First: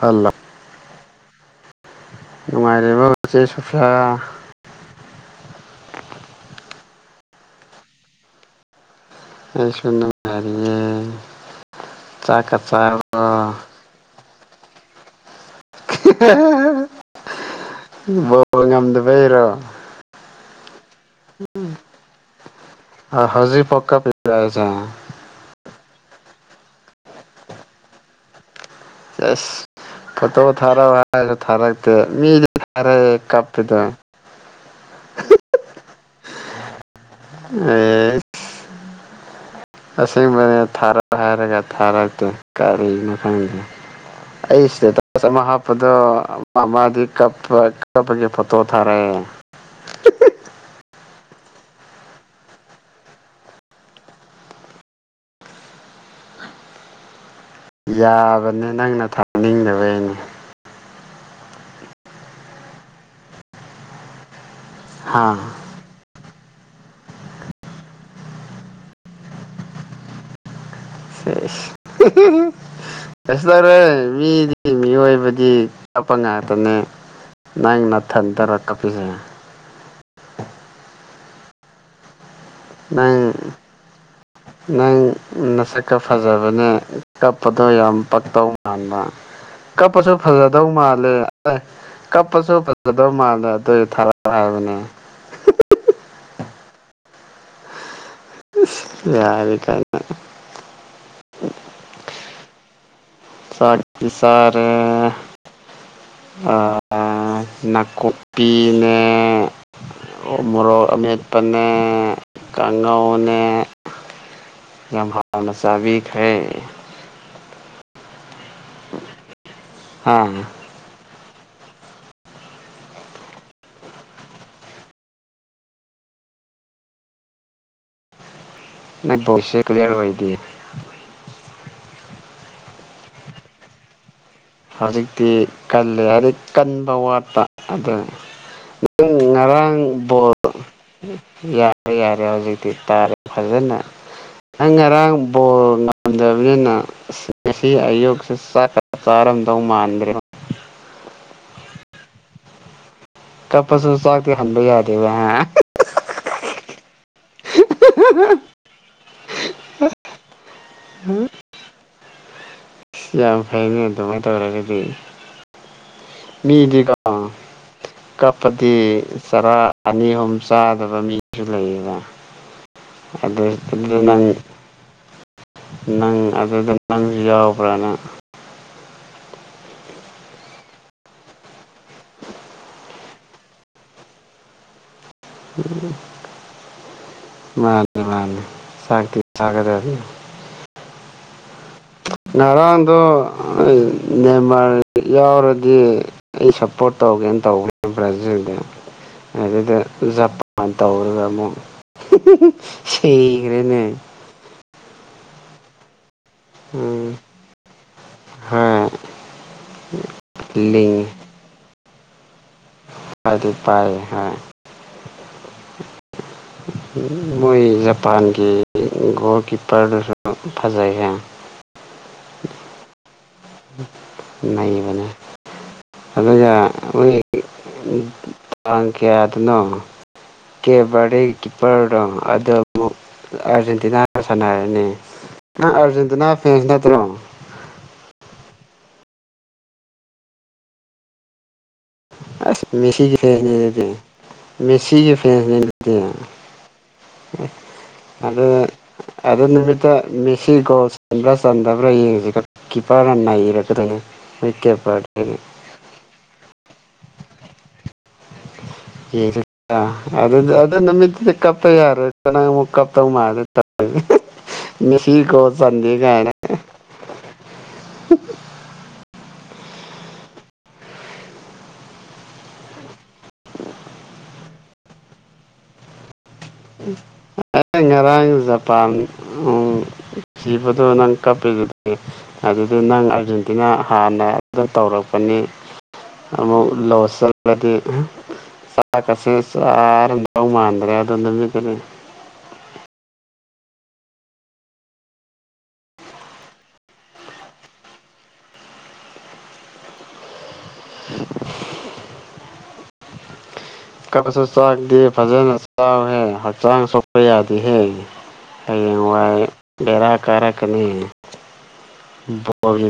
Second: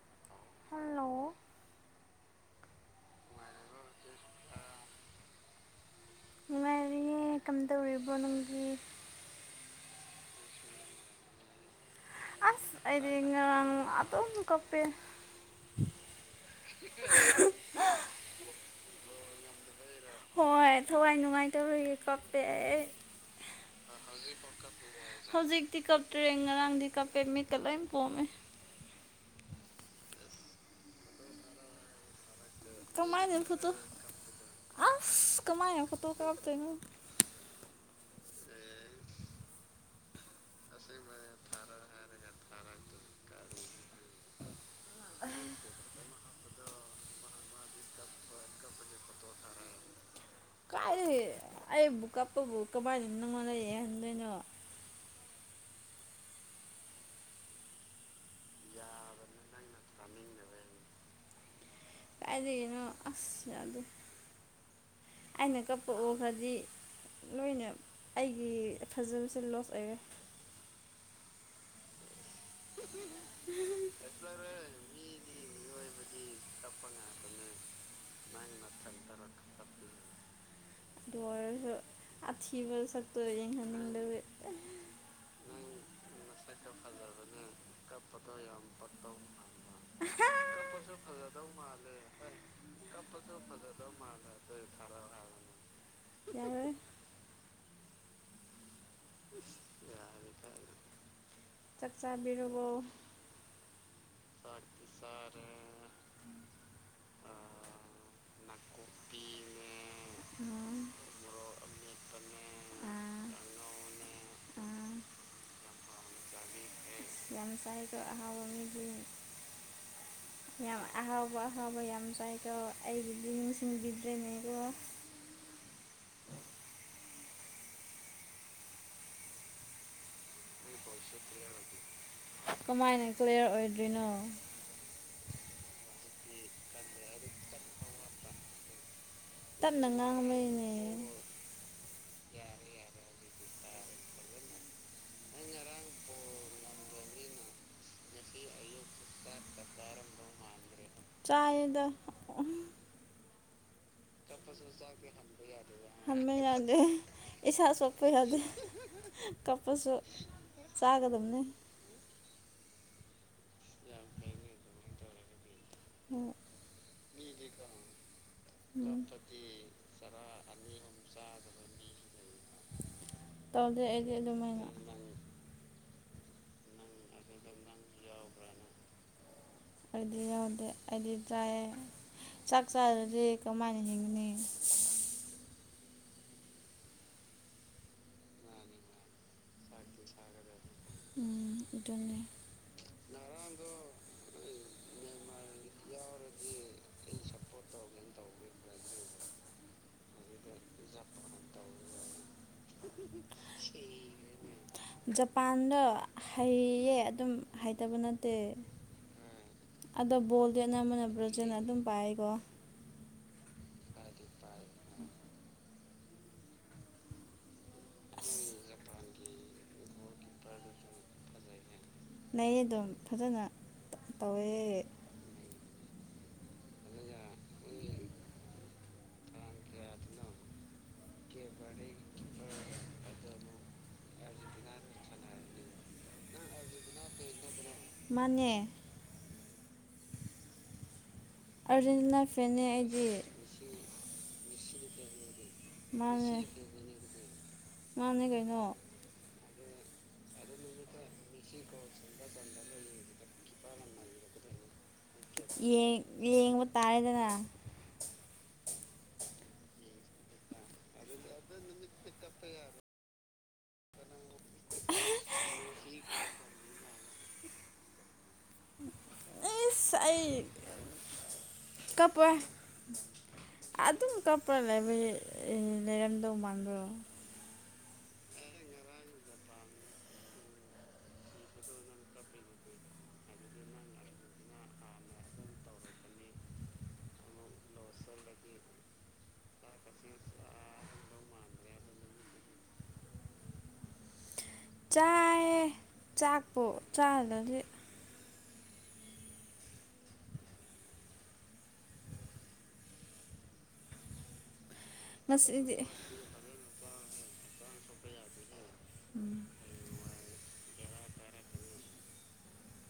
hello hello ꯅꯨꯡꯉꯥꯏꯔꯤꯕꯣ ꯆꯦ ꯁꯨꯐꯤꯌꯥ ꯑꯦ ꯀꯝꯗꯧꯔꯤꯕꯣ ꯅꯪꯒꯤ ꯍꯥꯏꯔꯤꯌꯦ ꯑꯁ ꯑꯩꯗꯤ ꯉꯔꯥꯡ ꯑꯗꯨꯝ ꯀꯞꯄꯦ ꯕꯣꯜ ꯉꯝꯗꯕꯩꯔꯣ ꯍꯣꯏ ꯊꯋꯥꯏ ꯅꯨꯡꯉꯥꯏꯇꯕꯒꯤ ꯀꯞꯄꯦ ꯑꯩ ꯍꯧꯖꯤꯛꯐꯥꯎ ꯀꯞꯄꯤꯔꯣ ꯍꯥꯏꯁꯦ ꯍꯧꯖꯤꯛꯇꯤ ꯀꯞꯇ꯭ꯔꯦ ꯉꯔꯥꯡꯗꯤ ꯀꯞꯄꯦ ꯃꯤꯠꯇ ꯂꯣꯏ ꯀꯣꯝꯃꯦ ꯁ ꯐꯣꯇꯣ ꯊꯔꯥꯎ ꯍꯥꯏ ꯊꯔꯛꯇꯦ ꯃꯤ ꯇꯔꯦ ꯀꯃꯥꯏꯅ ꯐꯣꯇꯣ ꯀꯞꯄꯗ ꯑꯁ ꯀꯃꯥꯏꯅ ꯐꯣꯇꯣ ꯀꯞꯇꯣꯏꯅꯣ ꯑꯁꯦꯡꯕꯅꯤ ꯊꯥꯔꯛ ꯍꯥꯏꯔꯒ ꯊꯥꯔꯛꯇꯦ ꯀꯔꯤꯅꯣ ꯈꯪꯗꯦ ꯑꯩ ꯏꯁꯦ ꯇ ꯍꯥꯞꯄꯗꯨꯣ ꯃꯥꯃꯗꯤ ꯀꯞ ꯀꯄꯒꯤ ꯐꯣꯇꯣ ꯊꯥꯔꯦ ꯀꯥꯏꯗꯒꯤ ꯑꯩꯕꯨ ꯀꯥꯞꯄꯕꯨ ꯀꯃꯥꯏꯅ ꯅꯪꯉꯣꯅ ꯈꯟꯗꯣꯏꯅꯣ ꯌꯥꯕꯅꯦ ꯅꯪꯅ ꯊꯥꯅꯤꯡꯗꯕꯩꯅꯦ ꯀꯥꯏꯗꯒꯤꯅꯣ ꯑꯁ ꯌꯥꯗꯦ ꯍꯥ ꯑꯩꯅ ꯀꯄ ꯎꯕ ꯍꯥꯏꯗꯤ ꯂꯣꯏꯅ ꯑꯩꯒꯤ ꯐꯖꯕꯁꯦ ꯂꯣꯁ ꯑꯣꯏꯔꯦ [unintelligible] ꯀꯩꯁꯨ ꯇꯧꯔꯦ ꯃꯤꯗꯤ ꯃꯤꯑꯣꯏꯕꯗꯤ ꯀꯞꯄ ꯉꯥꯛꯇꯅꯦ ꯅꯪ ꯅꯥꯊꯟꯗꯔ ꯀꯞꯄꯤꯁꯦ ꯑꯗꯨ ꯑꯣꯏꯔꯁꯨ ꯑꯊꯤꯕ ꯁꯛꯇꯣ ꯅꯪ ꯌꯦꯡꯍꯟꯅꯤꯡꯗꯕ ꯅꯪ ꯅꯁꯛꯀ ꯐꯖꯕꯅꯦ ꯀꯞꯄꯗꯣ ꯌꯥꯝ ꯄꯛꯇꯧ ꯃꯥꯟꯕ ꯀꯞꯄꯁꯨ ꯐꯖꯗꯧ ꯃꯥꯜꯂꯦ ꯀꯞꯄꯁꯨ ꯐꯖꯗꯧ ꯃꯥꯜꯂꯦ ꯑꯗꯨꯏ ꯊꯔꯎ ꯍꯥꯏꯕꯅꯤ [unintelligible] ꯌꯥꯔꯣꯏꯍꯦ ꯌꯥꯔ ꯀ ꯆꯥꯛ ꯆꯥꯕꯤꯔꯕꯣ ꯁꯥꯇꯁꯔ ꯅꯥꯀꯨꯞꯄꯤꯅꯦ ꯎ ꯎꯝ ꯃꯣꯔꯣꯛ ꯑꯠꯄꯅꯦ ꯑꯥ ꯀꯒꯥꯥꯎꯅꯦ ꯑꯥ ꯌꯥꯝ ꯃꯁꯥꯕꯛ ꯍ ꯉꯁꯍꯩꯗ ꯑꯍꯥꯎꯕ ꯃꯤꯒꯤ ꯑꯥ ꯌꯥꯝ ꯑꯍꯥꯎꯕ ꯊꯕ ꯌꯥꯝ ꯆꯥꯏꯀꯣ ꯑꯩꯒꯤꯗꯤ ꯅꯤꯡꯁꯤꯡꯕꯤꯗ꯭ꯔꯦꯅꯦꯀꯣ ꯑꯣ ꯅ ꯧꯁꯦ ꯀꯗꯔ ꯋꯥꯍꯤꯗꯤ ꯀꯃꯥꯏꯅ ꯀ꯭ꯂꯤꯌꯥꯔ ꯑꯣꯏꯗ꯭ꯣꯏꯅꯣ ꯍꯧꯖꯤꯛꯇꯤ ꯀꯜꯂꯦ ꯍꯥꯏꯔꯤꯛ ꯀꯟꯕ ꯋꯥꯠꯄ ꯑꯗꯨ ꯇꯞꯅ ꯉꯔꯥꯡ ꯕꯣꯠ ꯉꯥꯡꯕꯩꯅꯦ ꯌꯥꯔꯦ ꯌꯥꯔꯦ ꯍꯧꯖꯤꯛꯇꯤ ꯇꯥꯔꯦ ꯐꯖꯅ ꯅꯪ ꯉꯔꯥꯡ ꯕꯣꯔ ꯉꯝꯗꯕꯅꯤꯅ ꯉꯁꯤ ꯑꯌꯨꯛꯁꯤ ꯆꯥꯔꯝꯗꯧ ꯃꯥꯟꯗ꯭ꯔꯦ ꯆꯥꯗ ꯆꯥꯛꯦ ꯐꯝ ꯍꯃꯦ ꯌꯥꯗ ꯑꯦꯁꯥ ꯁꯣꯛꯄ ꯌꯥꯗ ꯀꯞꯄꯁꯨ ꯆꯥꯒꯗꯕꯅꯦ ꯌꯥꯝ ꯐꯩꯅꯤ ꯑꯗꯨꯃꯥꯏꯅ ꯇꯧꯔꯒꯗꯤ ꯎꯝ ꯃꯤꯗꯤꯀꯣ ꯀꯞꯄꯗꯤ ꯆꯔꯥ ꯑꯅꯤ ꯑꯍꯨꯝ ꯆꯥꯗꯕ ꯃꯤꯁꯨ ꯂꯩꯌꯦꯅ ꯑꯗꯨ ꯇꯧꯗꯦ ꯑꯗꯨ ꯑꯩꯗꯤ ꯅꯪ ꯑꯗꯨꯃꯥꯏꯅ ꯅꯪ ꯑꯗꯨꯗ ꯅꯪꯁꯨ ꯌꯥꯎꯕ꯭ꯔꯥꯅ ꯑꯗꯨꯗꯤ ꯌꯥꯎꯗ ꯑꯗꯨ ꯆꯥꯏ ꯆꯥꯛ ꯆꯥꯔꯁꯦ ꯀꯃꯥꯏꯅ ꯍꯤꯡꯒꯅꯤ ꯎꯝ ꯃꯥꯅꯤ ꯃꯥꯅꯤ ꯁꯇ ꯁꯒꯗ ꯑꯗꯨ ꯎꯝ ꯏꯇꯃꯦ ꯉꯔꯥꯡꯗꯣ ꯅꯦꯟꯃꯔ ꯌꯥꯎꯔꯗꯤ ꯑꯩ ꯁꯞꯄꯣꯔꯠ ꯇꯧꯒꯦ ꯇꯧꯕꯅꯦ ꯄ꯭ꯔꯖꯁꯤꯡ ꯑꯗꯨꯗ ꯖꯄꯥꯟ ꯇꯧꯔꯒ ꯑꯃꯨꯛ ꯁꯤꯈꯅꯦ ꯑꯩꯉꯣꯟꯗ ꯍꯩꯌꯦ ꯑꯗꯨꯝ ꯍꯩꯇꯕ ꯅꯠꯇꯦ ꯍꯣꯏ ꯑꯗꯣ ꯕꯣꯜꯗꯤ ꯂꯤꯡ ꯑꯅꯝꯕꯅ ꯕ꯭ꯔꯣꯖꯅ ꯑꯗꯨꯝ ꯄꯥꯏꯀꯣ ꯐꯗꯤ ꯄꯥꯏ ꯍꯥꯏ ꯎꯝ ꯃꯣꯏ ꯖꯄꯥꯟꯒꯤ ꯣꯜ ꯀꯤꯄꯔꯗꯨꯁꯨ ꯐꯖꯩꯒꯦ ꯂꯩꯌꯦ ꯑꯗꯨꯝ ꯐꯖꯅ ꯇꯧꯋꯦ ꯅꯩꯅꯕꯅꯦ ꯑꯗꯨꯒ ꯃꯣꯏꯥꯡ ꯀꯌꯥꯗꯅꯣ ꯀꯦꯕꯗꯤ ꯀꯤꯞꯄꯔꯗꯣ ꯑꯗꯨꯨꯛ ꯑꯥꯔꯖꯦꯟꯇꯤꯅꯥ ꯁꯥꯟꯅꯔꯅꯤ ꯅ ꯑꯔꯖꯦꯟꯇꯤꯅꯥ ꯐ꯭ꯔꯦꯟꯁ ꯅꯠꯇ꯭ꯔꯣ ꯃꯅꯦꯦ ꯑꯥꯔꯖꯦꯟꯇꯤꯅꯥ ꯐꯦꯟꯅꯦ ꯑꯁ ꯑꯩꯗꯤ ꯃꯦꯁꯤꯒꯤ ꯃꯦꯁꯤꯒꯤ ꯃꯥꯥꯡ ꯑꯗ ꯑꯗ ꯅꯨꯃꯤꯠꯇ ꯃꯦꯁꯤ ꯀꯣꯁ ꯆꯟꯕ꯭ꯔꯥ ꯆꯟꯗꯕ꯭ꯔꯥ ꯌꯦꯡꯉꯁꯤꯒ ꯀꯤꯄꯔꯅꯅꯥ ꯏꯔꯛꯀꯗꯅꯦꯣꯏ ꯀꯦꯄꯔ ꯌꯦꯡꯕ ꯇꯥꯔꯦꯗꯅ ꯑꯗꯨ ꯑꯗꯨ ꯅꯃꯤꯗꯤ ꯀꯄ ꯌꯥꯔ ꯆ ꯀꯞ ꯃꯥ ꯃꯤꯁꯤ ꯀꯣ ꯆꯥꯟꯗ ꯀꯅ [unintelligible] ꯑꯩꯁ ꯑꯩ ꯀꯄ ꯑꯗ ꯑꯣ ꯄꯔ ꯂꯩꯥꯏꯕꯔꯤ ꯂꯩꯔꯝꯗ ꯃꯥꯡꯗ꯭ꯔ ꯉꯔꯥꯡ ꯖꯄꯥꯟ ꯖꯤꯕꯗ ꯅꯪ ꯀꯞꯄ ꯑꯗꯨ ꯑꯗꯨ ꯅꯪ ꯑꯥꯔꯖꯦꯟꯇꯤꯅꯥ ꯍꯥꯟꯅ ꯑꯗꯨ ꯇꯧꯔꯛꯄꯅꯤ ꯂꯁꯗꯤ ꯁꯥ ꯀꯁꯦ ꯁꯔꯒꯎ ꯃꯥꯟꯗꯔꯦ ꯑꯗꯨ ꯀꯔꯦ ꯆꯥ ꯆꯥꯛꯄꯣ ꯆꯥꯗꯗꯤ ꯀ ꯆ ꯐꯖ ꯆ ꯉꯁꯤꯗꯤ ꯁ꯭ꯔ ꯌꯥ ꯍ ꯑꯩ ꯦꯔꯥ ꯀꯥꯔꯛ ꯅꯤ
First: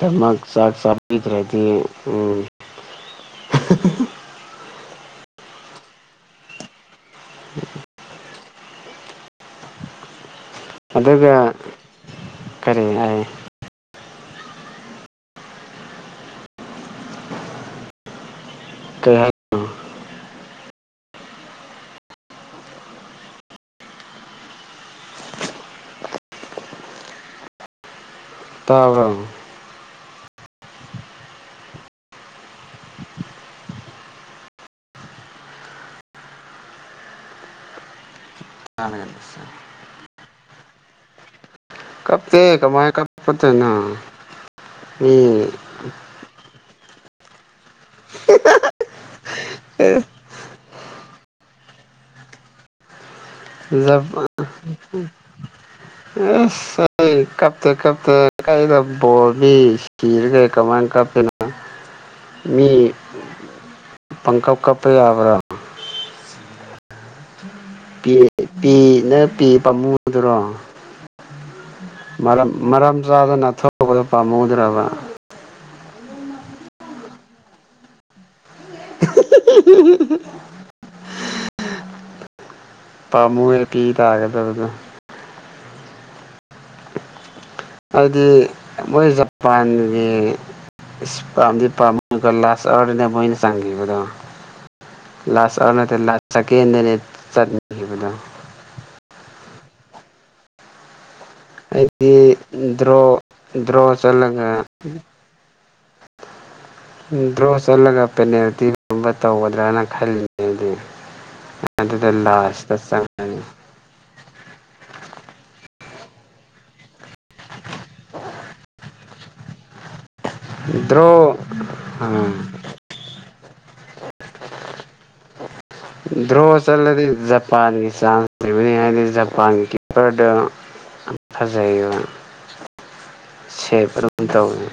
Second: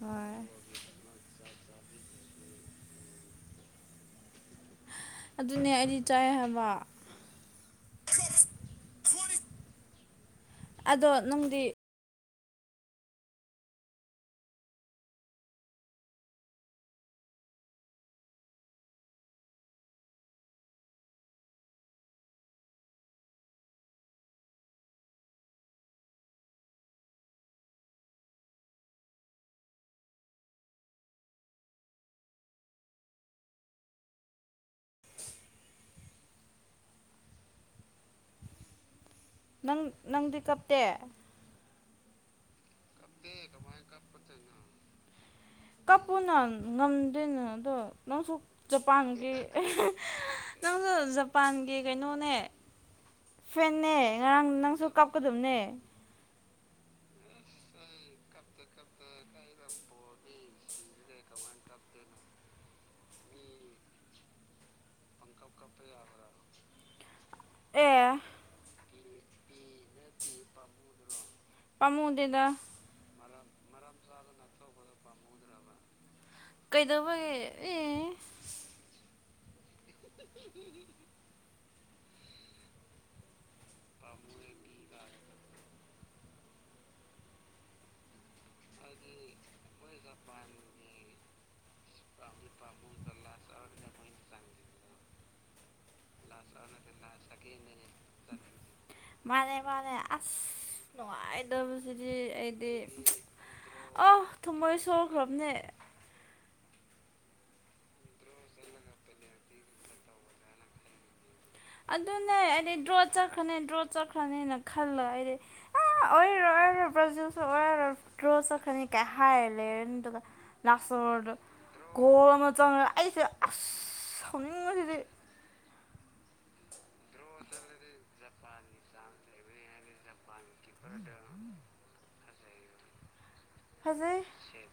ꯍꯣꯏ ꯁꯥ ꯎꯝ ꯑꯗꯨꯅꯦ ꯑꯩꯗꯤ ꯆꯥꯏ ꯍꯥꯏꯕ [unintelligible] ꯑꯗꯣ ꯑꯗꯨꯒ ꯅꯪꯗꯤ ꯀꯔꯤ ꯍꯥꯏ ꯀꯩ ꯍꯥꯏ ꯇꯥꯔꯡ ꯅꯪ ꯅꯪ ꯄꯤ ꯀꯞꯇꯦ ꯀꯞꯗꯤ ꯀꯃꯥꯏ ꯀ ꯄꯠꯇꯅ ꯎꯝ ꯉꯝꯗꯦꯅꯦ ꯑꯗꯣ ꯅꯪꯁꯨ ꯖꯄꯥꯟꯒꯤ ꯑꯦ ꯅꯪꯁꯨ ꯖꯄꯥꯟꯒꯤ ꯀꯩꯅꯣꯅꯦ ꯐꯦꯦ ꯉꯔꯥꯡ ꯅꯪꯁꯨ ꯀꯥꯞꯀꯗꯕꯅꯦ ꯍꯥꯞ ꯀꯞꯇ ꯀꯗ ꯣꯣꯔꯕꯤ ꯁꯤꯔꯒꯦ ꯀꯃꯥꯏꯥꯡ ꯀꯞꯄꯅ ꯃꯤ ꯄꯪꯀꯞ ꯀꯄꯩ ꯌꯥꯕ꯭ꯔ ꯑꯦ ꯄꯤ ꯅ ꯄꯤ ꯄꯥꯝꯃꯨꯗꯨꯔꯣ ꯄꯥꯝꯃꯨꯗꯦꯗ ꯃꯔꯔꯝ ꯆꯥꯗꯅ ꯊꯣꯛꯄꯗ ꯄꯥꯝꯃꯨꯗ꯭ꯔꯕ ꯀꯩꯗꯧꯕꯒꯦ ꯑꯦ ꯎ [unintelligible] ꯄ ꯃꯨꯔ ꯄꯤꯗꯒꯗ ꯑꯗꯨꯗ ꯍꯥꯏꯕꯗꯤ ꯃꯣꯏ ꯖꯄꯥꯟꯒꯤ ꯏꯁꯄꯝꯗꯤ ꯄꯃꯒ ꯂꯥꯁ ꯑꯅ ꯃꯣꯏꯅ ꯁꯥꯡꯈꯤꯕꯗꯣ ꯂꯥꯁ ꯑꯣꯔ ꯅꯠꯇ ꯂꯥꯁ ꯆꯀꯦ ꯅꯅꯦ ꯆꯠꯅꯤꯈꯤꯕꯗ ꯃꯥꯅꯦ ꯃꯥꯅꯦ ꯑꯁ ꯅꯨꯡꯉꯥꯏꯇꯕꯁꯤꯗꯤ ꯑꯩꯗꯤ ꯑꯩꯗꯤ ꯗ꯭ꯔꯣ ꯗ꯭ꯔꯣ ꯑꯣ ꯆꯂꯒ ꯊꯃꯣꯏ ꯁꯣꯛꯈ꯭ꯔꯕꯅꯦ ꯗ꯭ꯔꯣ ꯆꯠꯂꯒ ꯄꯦꯅꯥꯜꯇꯤꯒꯨꯝꯕ ꯇꯧꯒꯗ꯭ꯔꯅ ꯈꯜꯂꯤꯉꯗꯤ ꯑꯗꯨꯅꯦ ꯑꯩꯗꯤ ꯗ꯭ꯔꯣ ꯆꯠꯈ꯭ꯔꯅꯤ ꯗ꯭ꯔꯣ ꯆꯠꯈ꯭ꯔꯅꯦꯅ ꯈꯜꯂ ꯑꯩꯗꯤ ꯑ ꯑꯣꯏꯔꯣ ꯑꯣꯏꯔꯣ ꯕ꯭ꯔꯖꯁꯨ ꯑꯣꯏꯔꯣ ꯗ꯭ꯔꯣ ꯆꯠꯈꯅꯤ ꯀꯥꯏ ꯍꯥꯏꯔ ꯂꯩꯔꯦꯗꯨꯒ ꯂꯥꯁꯣꯔ ꯗ꯭ꯔꯣ ꯣ ꯑꯥ ꯑꯃ ꯆ ꯑꯩꯁꯦ ꯑꯁ ꯁꯥꯎꯅꯤꯡꯉꯉꯁꯤꯗꯤ ꯗ꯭ꯔꯣ ꯆꯠꯂꯗꯤ ꯖꯄꯥꯟꯒꯤ ꯆꯥꯟꯁ ꯂꯩꯕꯅꯤ ꯍꯥꯏꯗꯤ ꯖꯄꯥꯟꯒꯤ ꯀꯤꯞꯄꯔꯗ ꯊꯥꯖꯩ ꯐꯖꯩ ꯇꯧꯋꯦ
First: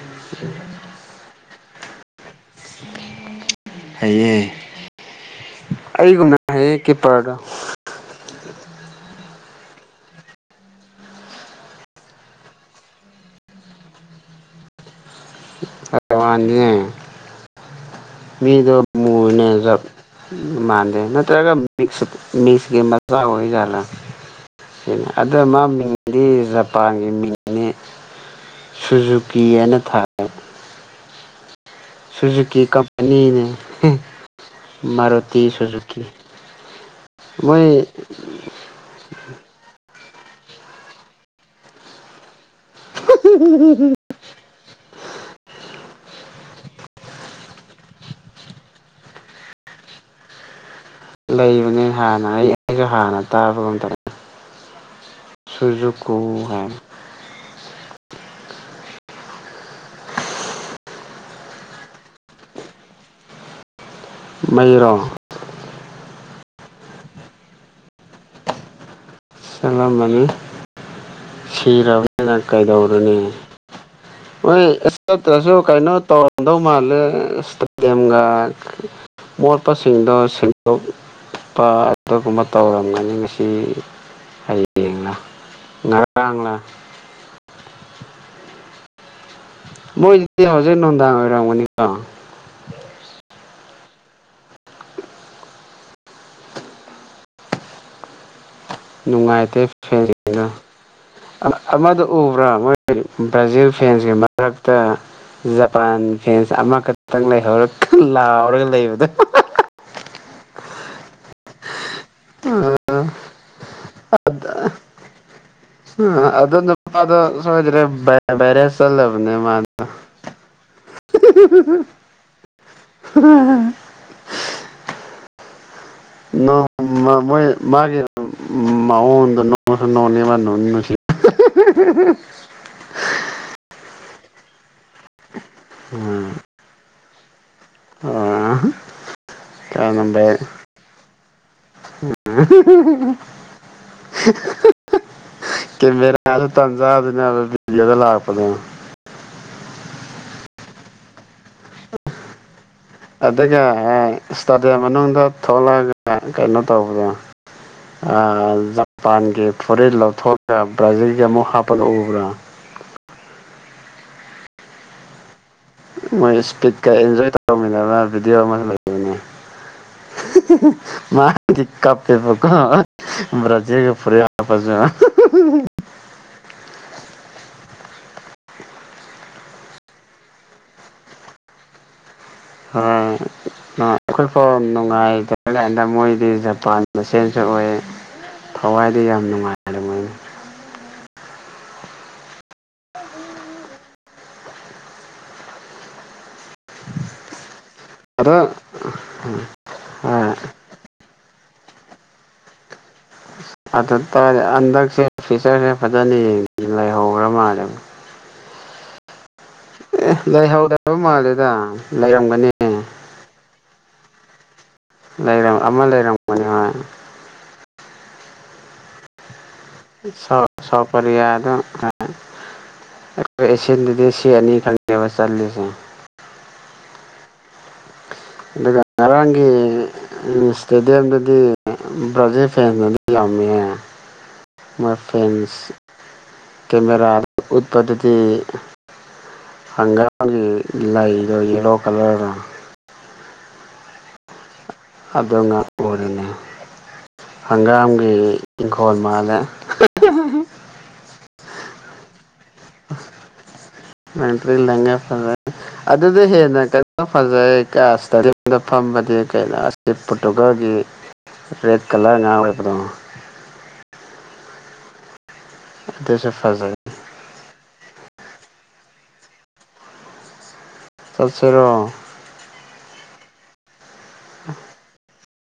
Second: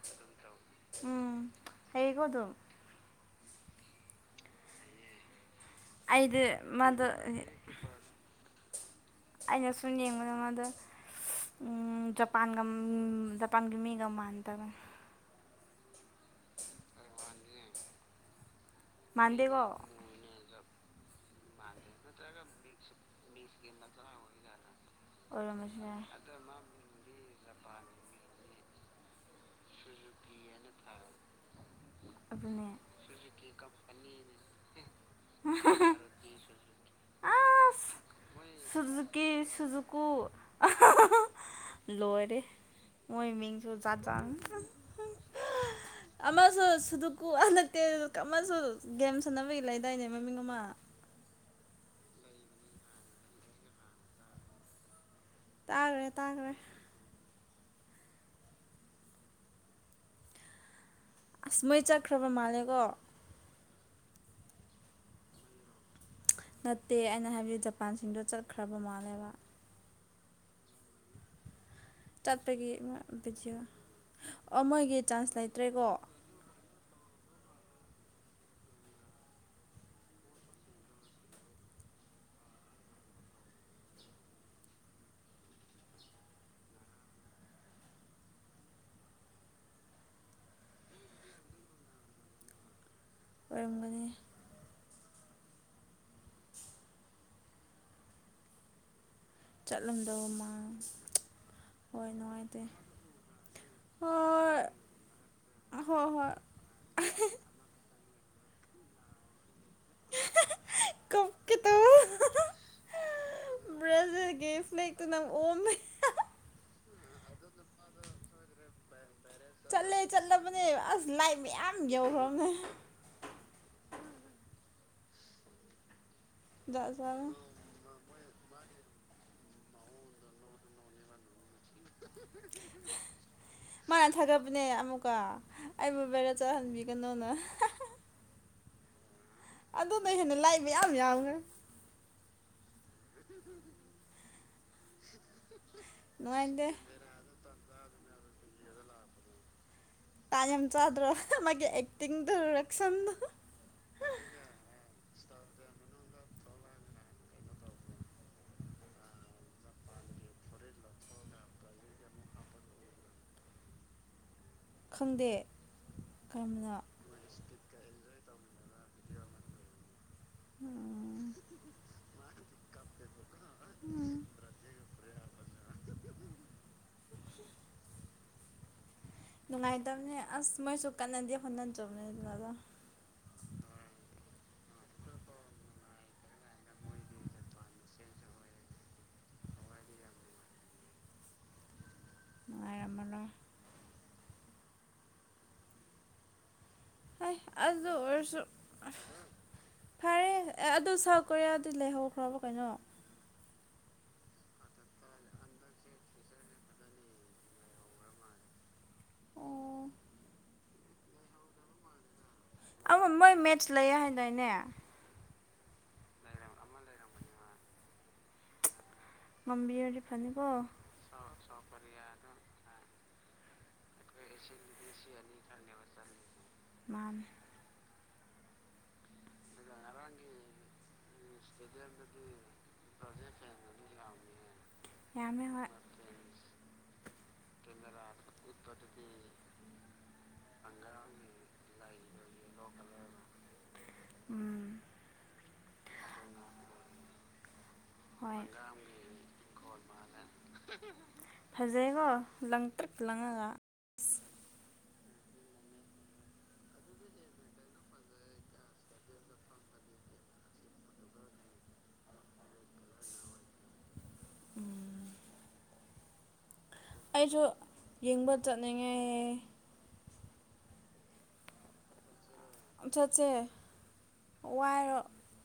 ꯎꯝ ꯍꯥꯏꯌꯦꯀꯣ ꯑꯗꯨꯝ ꯍꯑ ꯑꯩꯒꯨꯝꯅ ꯑꯩꯗꯤ ꯍꯩꯌꯦ ꯃꯥꯗꯣ ꯀꯤꯄꯔꯗꯣ ꯑꯩꯅ ꯁꯨꯝ ꯌꯦꯡꯕꯗ ꯃꯥꯗ ꯖꯄꯥꯟꯒ ꯖꯄꯥꯟꯒ ꯃꯤꯒ ꯃꯥꯟꯅꯗꯕꯅꯤ ꯐꯅꯤ ꯃꯤꯗꯣ ꯃꯥꯟꯗꯦꯀꯣ ꯃꯣꯏꯅꯞ ꯃꯥꯟꯅ ꯅꯠꯇ꯭ꯔꯒ ꯃꯁ ꯃꯤꯁꯦ ꯃꯥ ꯑꯣꯏꯣꯏꯂ ꯁꯤꯅꯦ ꯑꯗꯨꯗ ꯃꯥ ꯑꯣꯏꯔꯝꯕꯁꯨ ꯌꯥꯏ ꯃꯤꯡꯗꯤ ꯖꯄꯥꯟꯒꯤ ꯃꯤꯡꯅꯤ ꯁꯨꯖꯨꯀꯤꯑꯅ ꯊꯥ ꯁꯨꯖꯨꯀꯤ ꯑꯗꯨꯅꯦ ꯀꯝꯄꯅꯤꯅꯦ ꯃꯔꯔꯨꯇꯤ ꯁꯨꯖꯨꯀꯤ ꯑ ꯃꯣꯏ ꯁꯨꯖꯨꯀꯤ ꯁꯨꯖꯨꯀꯨ ꯂꯣꯏꯔꯤꯦ ꯃꯣꯏ ꯃꯤꯡꯁꯨ ꯆꯥ ꯆ ꯀꯨ ꯍꯜꯂꯛꯇꯦꯨ ꯒꯦꯝ ꯁꯥꯟꯅꯕꯒꯤ ꯂꯩꯗꯥꯏꯅꯦ ꯃꯃꯤꯡ ꯑꯃ ꯂꯩꯕꯅꯦ ꯍꯥꯟꯅ ꯑꯩ ꯑꯩꯒ ꯍꯥꯟꯅ ꯇꯥꯕꯒ ꯇ ꯁꯨꯔꯖꯨ ꯇꯥꯈ꯭ꯔꯦ ꯇꯥꯈ꯭ꯔꯦ ꯀꯍ ꯑꯁ ꯃꯣꯏ ꯆꯠꯈ꯭ꯔꯕ ꯃꯥꯜꯂꯦꯀꯣ ꯃꯩꯔꯣꯡ ꯅꯠꯇꯦ ꯑꯩꯅ ꯍꯥꯏꯕꯗꯤ ꯖꯄꯥꯟꯁꯤꯡꯗꯣ ꯆꯠꯈ꯭ꯔꯕ ꯃꯥꯜꯂꯦꯕ ꯁꯂꯥꯝꯅꯤ ꯁꯤꯔꯕꯅꯤꯅ ꯆꯠꯄꯒꯤ ꯀꯩꯗꯧꯔꯨꯅꯤ ꯚꯤꯗꯤꯑꯣ ꯑꯣ ꯍꯣꯏ ꯃꯣꯏꯒꯤ ꯆꯥꯟꯁ ꯆꯠꯇ꯭ꯔꯁꯨ ꯂꯩꯇ꯭ꯔꯦꯀꯣ ꯀꯩꯅꯣ ꯇꯧꯔꯝꯗꯧ ꯃꯥꯜꯂꯦ ꯏꯁꯇꯦꯗꯤꯝꯒ ꯃꯣꯔ ꯄꯁꯤꯡꯁꯤꯡꯗ ꯁꯤꯗꯣꯛ ꯆꯠꯄ ꯑꯗꯨꯒꯨꯝꯕ ꯇꯧꯔꯝꯒꯅꯤ ꯉꯁꯤ ꯍꯌꯦꯡꯅ ꯉ ꯀꯥꯡꯥꯡꯥ ꯃꯣꯏꯁꯤꯗꯤ ꯍꯧꯖꯤꯛ ꯅꯨꯡꯗꯥꯡ ꯑꯣꯏꯔꯝꯒꯅꯤꯀꯣ ꯑꯣꯏꯔꯝꯒꯅꯤ ꯅꯨꯡꯉꯥꯏꯇꯦ ꯆꯠꯂꯝꯗꯧ ꯐꯦꯟꯅ ꯃꯥꯜ ꯑꯃꯗ ꯍꯣꯏ ꯎꯕ꯭ꯔꯥ ꯅꯨꯡꯉꯥꯏꯇꯦ ꯃꯣꯏ ꯕ꯭ꯔꯥꯖꯤꯜ ꯐꯦꯟꯁꯀꯤ ꯍꯣꯏ ꯃꯔꯛꯇ ꯖꯄꯥꯟ ꯍꯣꯏ ꯍꯣꯏ ꯐ꯭ꯔꯦꯟꯁ ꯑꯃꯈꯛꯇꯪ ꯂꯩꯍꯧꯔ ꯂꯥꯎꯔꯒ ꯂꯩꯕꯗꯣ ꯀꯀꯤ ꯇꯨ ꯑ ꯕ꯭ꯔꯥꯖꯤꯜꯒꯤ ꯑꯗ ꯐ꯭ꯂꯦꯛꯇꯨ ꯅꯪ ꯑꯣꯝꯃꯦ ꯑꯗꯨ ꯁꯣꯖꯔꯦꯔꯦꯁ ꯂꯕꯅꯦ ꯃꯥꯗ ꯆꯠꯂꯦ ꯆꯠꯂꯕꯅꯦ ꯍ ꯎꯝ ꯎ ꯖꯥꯠ ꯖꯥꯠꯅꯤ ꯣꯏ ꯃꯥꯒꯤ ꯅꯣꯡꯁꯨ ꯅꯣꯡꯅꯤ ꯃꯁꯤ [unintelligible] ꯃꯥꯥꯟꯅ ꯊꯥꯒꯠꯄꯅꯦ ꯑꯃꯨꯛꯀ ꯑꯩꯕꯨ ꯦꯔ ꯆꯠꯍꯟꯕꯤꯒꯅꯨꯅ ꯑꯣ ꯑꯗꯨꯗ ꯍꯦꯟꯅ ꯂꯥꯏ ꯃꯌꯥꯝ ꯌꯥꯎꯉꯦ ꯀꯦꯃꯦꯔꯥꯁꯨ ꯅꯨꯡꯉꯥꯏꯇꯦ ꯇꯥꯟꯖꯥꯗꯅꯦ ꯗ ꯂꯥꯛꯄꯗ ꯇꯥꯝ ꯆꯗ꯭ꯔ ꯃꯥ ꯑꯦꯛꯇꯤꯡ ꯔ ꯑꯗꯨꯒ ꯏꯁꯇꯥꯗꯤꯌꯝ ꯃꯅꯨꯡꯗ ꯊꯣꯛꯂꯛꯑꯒ ꯀꯩꯅꯣ ꯇꯧꯕꯗꯣ ꯖꯄꯥꯟꯒꯤ ꯐꯨꯔꯤꯠ ꯂꯧꯊꯣꯛꯂꯒ ꯕ꯭ꯔꯥꯖꯤꯜꯒꯤ ꯑꯃꯨꯛ ꯍꯥꯞꯄꯜ ꯎꯕ꯭ꯔꯥ [unintelligible] ꯈꯪꯗꯦ ꯃꯣꯏ ꯀꯔꯝꯕꯅꯣ ꯏꯁꯄꯤꯠꯀ ꯑꯦꯟꯖꯣꯏ ꯇꯧꯔꯝꯃꯤꯟꯅꯅ ꯚꯤꯗꯤꯑꯣ ꯑꯃ ꯂꯩꯕꯅꯤ ꯃꯥ ꯀꯞꯦ ꯃꯔꯖꯦ ꯐꯔꯦꯁꯨ ꯅꯅꯨꯡꯉꯥꯏ ꯇꯥ ꯑꯁ ꯃꯣꯏ ꯆꯧ ꯀꯥꯟꯅꯗꯤ ꯍꯟꯥꯟ ꯆ ꯎꯝꯣꯏ ꯣ ꯅꯨꯡꯉꯥꯏꯇꯦ ꯀꯥꯟꯗ ꯃꯣꯏꯗꯤ ꯖꯄꯥꯟ ꯃꯁꯦꯜꯁꯨ ꯑꯣꯏ ꯊꯋꯥꯏꯗ ꯌꯥꯝ ꯅꯨꯡꯉꯥꯏꯔ ꯃꯣꯏꯅꯤ ꯅꯨꯡꯉꯥꯏꯔ ꯃꯂꯣ ꯍ ꯑꯗꯨ ꯑꯗꯣ ꯑꯣꯏꯔꯁꯨ ꯐꯔꯦ ꯑꯗꯨ ꯀꯔꯤꯌꯥꯗꯤ ꯂꯩꯍꯧꯈ꯭ꯔꯕ ꯀꯩꯅꯣ ꯑꯗꯨꯇꯥꯔꯗꯤ ꯍꯟꯗꯛꯁꯦ ꯐꯤꯆꯔꯁꯦ ꯐꯖꯅ ꯌꯦ ꯂꯩꯍꯧꯈ꯭ꯔ ꯃꯥꯜꯂꯦ ꯑꯦ ꯂꯩꯍꯧꯗꯕ ꯃꯥꯜꯂꯦꯗ ꯂꯩꯔꯝꯒꯅꯤ ꯂꯩꯌꯦꯦ ꯍꯥꯏꯅꯏꯅꯦ ꯂꯩ ꯑꯃ ꯂꯩꯔꯝꯕꯅꯤ ꯍꯣꯏ ꯉꯝꯕꯤꯔꯗꯤ ꯁ ꯐꯅꯤꯀꯣ ꯁꯄꯔꯤꯌꯥ ꯑꯗꯨ ꯑꯦꯁꯤ ꯗꯦꯁꯤ ꯑꯅꯤ ꯈꯪꯉꯅꯕ ꯆꯜꯂꯤꯁꯦ ꯃꯥꯅꯦ ꯑꯗꯨꯒ ꯉꯔꯥꯡꯒꯤ ꯏꯁꯇꯦꯗꯤꯌꯝꯗ ꯕ꯭ꯔꯖꯦ ꯐꯦ ꯌꯥꯝꯃꯤꯃꯦ ꯃ ꯌꯥꯝꯃꯦ ꯐꯦꯟꯁ ꯍꯣꯏ ꯀꯦꯃꯦꯔꯥ ꯎꯠꯄꯊꯗꯤ ꯍꯥꯡ ꯏꯂ ꯏꯗꯣ ꯌꯦꯂꯣ ꯀꯂꯔ ꯎꯝ ꯑꯗꯅ ꯁꯅ ꯍꯪꯒꯥꯝꯒꯤ ꯍꯣꯏ ꯏꯪꯈꯣꯜ ꯃꯥꯜꯂꯦ ꯐꯖꯩꯀꯣ ꯂꯪ ꯇ꯭ꯔꯛ ꯂꯪꯉꯒ ꯃꯟꯇꯔꯤꯦꯜ ꯂꯒꯥ ꯐ ꯑꯗꯨꯗ ꯍꯦꯟꯅ ꯀꯣ ꯐꯖꯩ ꯀꯥꯁꯇ ꯐꯝꯕꯗꯤ ꯀꯩꯅꯣ ꯐꯣꯇꯨꯀꯒꯤ ꯔꯦꯠ ꯀꯂꯔ ꯉꯥ ꯑꯣꯏꯕꯗꯣ [inaudible] ꯎꯝ ꯗꯁꯦ ꯐꯖꯜ ꯑꯩꯁꯨ ꯌꯦꯡꯕ ꯆꯠꯅꯤꯡꯉꯦ ꯇꯁꯔꯣ ꯆꯠꯁꯦ ꯋꯥꯏꯔꯣ